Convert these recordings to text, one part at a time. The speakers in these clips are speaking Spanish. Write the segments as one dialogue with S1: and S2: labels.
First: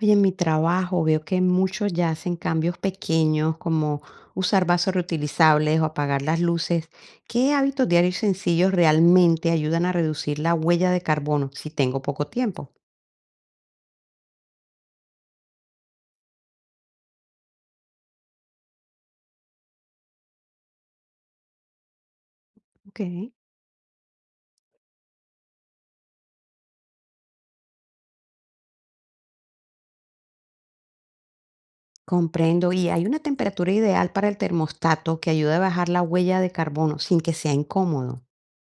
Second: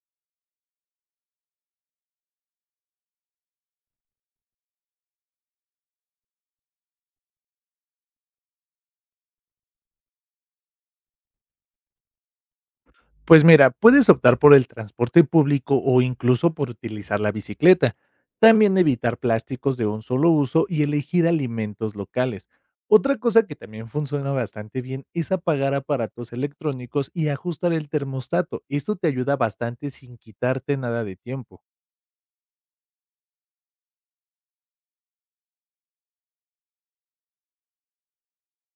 S1: Oye, en mi trabajo veo que muchos ya hacen cambios pequeños como usar vasos reutilizables o apagar las luces. ¿Qué hábitos diarios sencillos realmente ayudan a reducir la huella de carbono si tengo poco tiempo?
S2: Pues mira, puedes optar por el transporte público o incluso por utilizar la bicicleta. También evitar plásticos de un solo uso y elegir alimentos locales.
S1: Ok.
S2: Otra cosa que también funciona bastante bien es apagar aparatos electrónicos y ajustar el termostato. Esto te ayuda bastante sin quitarte nada de tiempo.
S1: Comprendo. Y hay una temperatura ideal para el termostato que ayuda a bajar la huella de carbono sin que sea incómodo.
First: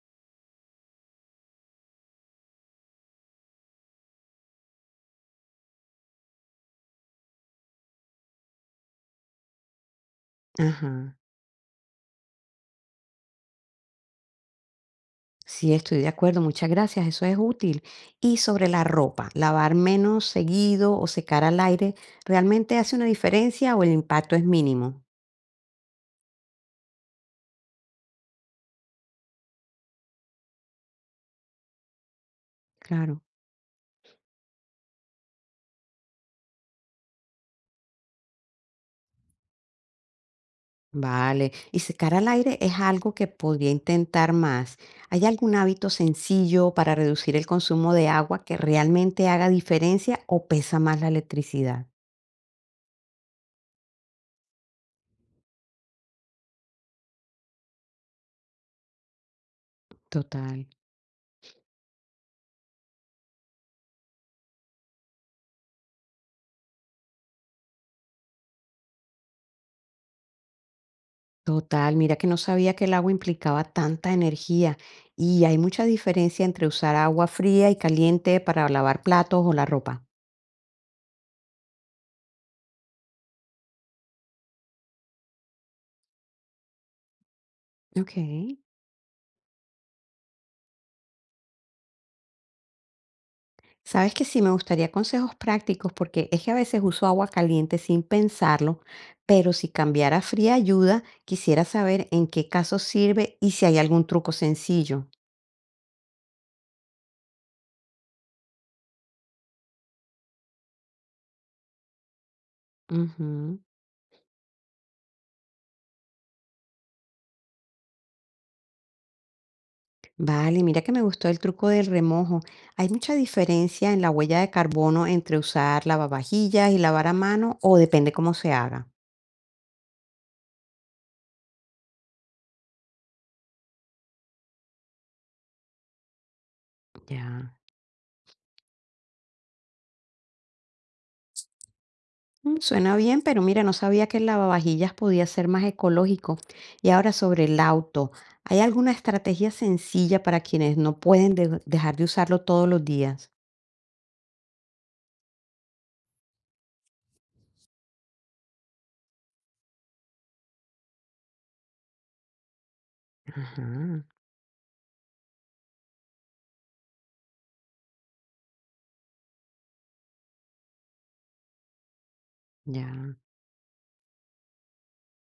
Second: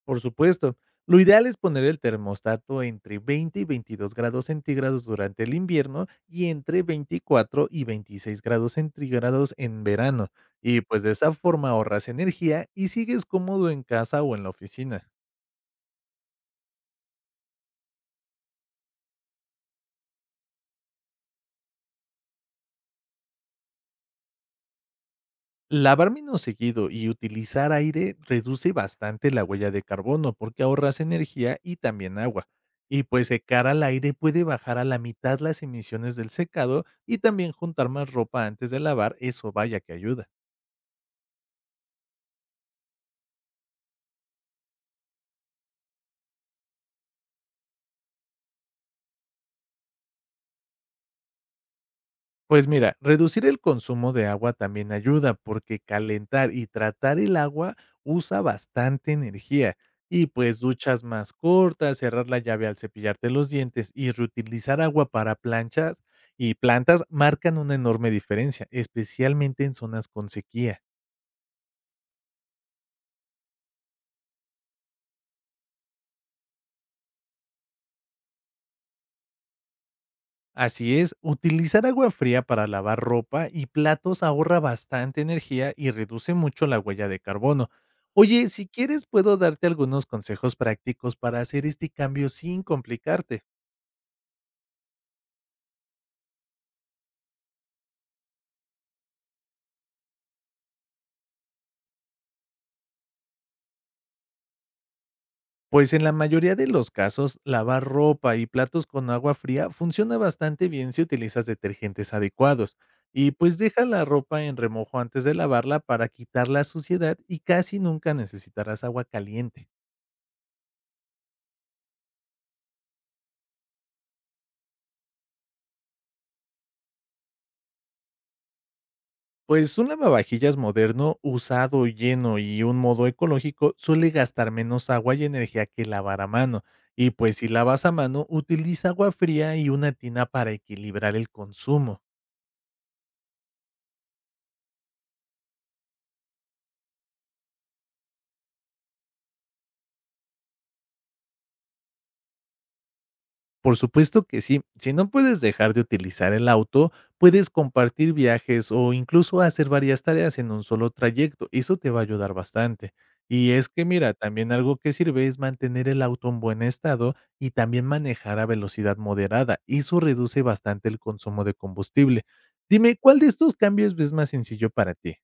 S2: Por supuesto. Lo ideal es poner el termostato entre 20 y 22 grados centígrados durante el invierno y entre 24 y 26 grados centígrados en verano. Y pues de
S1: Ajá.
S2: esa forma ahorras energía y sigues cómodo en casa o en la oficina.
S1: Sí, estoy de acuerdo, muchas gracias, eso es útil. Y sobre la ropa, lavar menos seguido o secar al aire, ¿realmente hace una diferencia o el impacto es mínimo?
S2: Lavar menos seguido y utilizar aire reduce bastante la huella de carbono porque ahorras energía y también agua. Y
S1: Claro.
S2: pues secar al aire puede bajar a la mitad las emisiones del secado y también juntar más ropa antes de lavar, eso vaya que ayuda.
S1: Vale, y secar al aire es algo que podría intentar más. ¿Hay algún hábito sencillo para reducir el consumo de agua que realmente haga diferencia o pesa más la electricidad?
S2: Pues mira, reducir el consumo de agua también ayuda porque calentar y tratar el agua usa bastante energía. Y pues
S1: Total.
S2: duchas más cortas, cerrar la llave al cepillarte los dientes y reutilizar agua para planchas y plantas marcan una enorme diferencia, especialmente en zonas con sequía.
S1: Total, mira que no sabía que el agua implicaba tanta energía y hay mucha diferencia entre usar agua fría y caliente para lavar platos o la ropa.
S2: Así es, utilizar agua fría para lavar ropa y platos ahorra bastante energía y reduce mucho la huella de carbono.
S1: Ok.
S2: Oye, si quieres puedo darte algunos consejos prácticos para hacer este cambio sin complicarte.
S1: Sabes que sí me gustaría consejos prácticos porque es que a veces uso agua caliente sin pensarlo, pero si cambiara a fría ayuda, quisiera saber en qué caso sirve y si hay algún truco sencillo.
S2: Pues en la mayoría de los casos, lavar ropa y platos con agua fría funciona bastante bien si utilizas detergentes adecuados. Y pues
S1: Ujú.
S2: deja la ropa en remojo antes de lavarla para quitar la suciedad y casi nunca necesitarás agua caliente.
S1: Vale, mira que me gustó el truco del remojo. ¿Hay mucha diferencia en la huella de carbono entre usar lavavajillas y lavar a mano o depende cómo se haga?
S2: Pues un lavavajillas moderno, usado, lleno y un modo ecológico suele gastar menos agua y energía que lavar a mano. Y pues si
S1: Ya.
S2: lavas a mano, utiliza agua fría y una tina para equilibrar el consumo.
S1: Mm, suena bien, pero mira, no sabía que el lavavajillas podía ser más ecológico. Y ahora sobre el auto, ¿hay alguna estrategia sencilla para quienes no pueden dejar de usarlo todos los días?
S2: Por supuesto que sí. Si no puedes dejar de utilizar el auto, puedes compartir viajes o incluso hacer varias tareas en un solo trayecto. Eso te va a ayudar bastante. Y es que
S1: Ajá,
S2: mira, también algo que sirve es mantener el auto en buen estado y también manejar a velocidad moderada. Eso reduce bastante el consumo de combustible. Dime,
S1: ya.
S2: ¿cuál de estos cambios es más sencillo para ti?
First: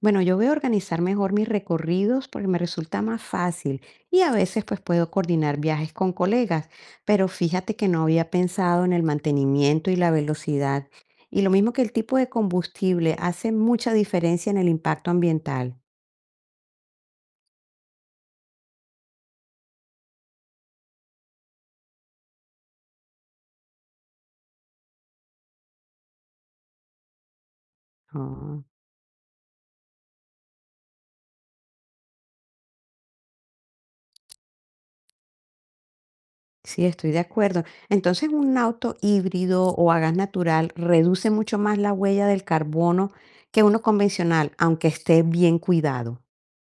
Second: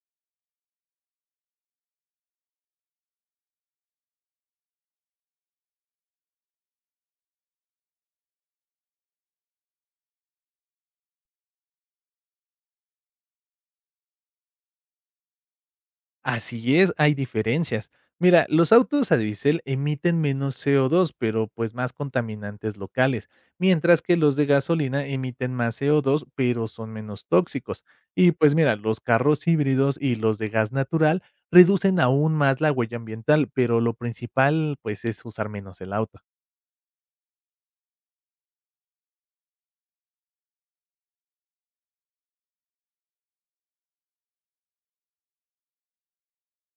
S1: Bueno, yo voy a organizar mejor mis recorridos porque me resulta más fácil y a veces pues puedo coordinar viajes con colegas, pero fíjate que no había pensado en el mantenimiento y la velocidad. Y lo mismo que el tipo de combustible hace mucha diferencia en el impacto ambiental.
S2: Así es, hay diferencias. Mira, los autos a diésel emiten menos CO2, pero pues más contaminantes locales, mientras que los de gasolina emiten más CO2, pero son menos tóxicos. Y pues
S1: Ah,
S2: mira, los carros híbridos y los de gas natural reducen aún más la huella ambiental, pero lo principal pues es usar menos el auto.
S1: sí, estoy de acuerdo. Entonces, un auto híbrido o a gas natural reduce mucho más la huella del carbono que uno convencional, aunque esté bien cuidado.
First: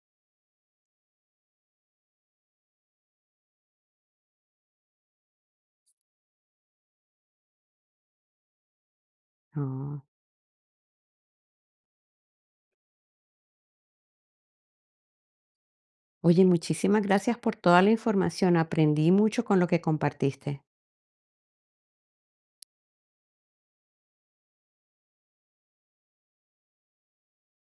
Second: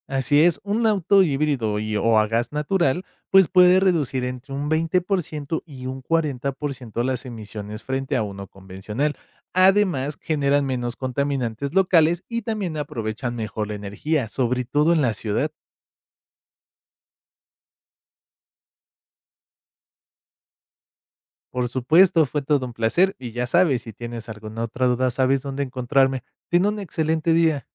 S2: Así es, un auto híbrido y, o a gas natural, pues puede reducir entre un 20% y un 40% las emisiones frente a uno convencional.
S1: Ah.
S2: Además, generan menos contaminantes locales y también aprovechan mejor la energía, sobre todo en la ciudad.
S1: Oye, muchísimas gracias por toda la información. Aprendí mucho con lo que compartiste.
S2: Por supuesto, fue todo un placer y ya sabes, si tienes alguna otra duda, sabes dónde encontrarme. Ten un excelente día.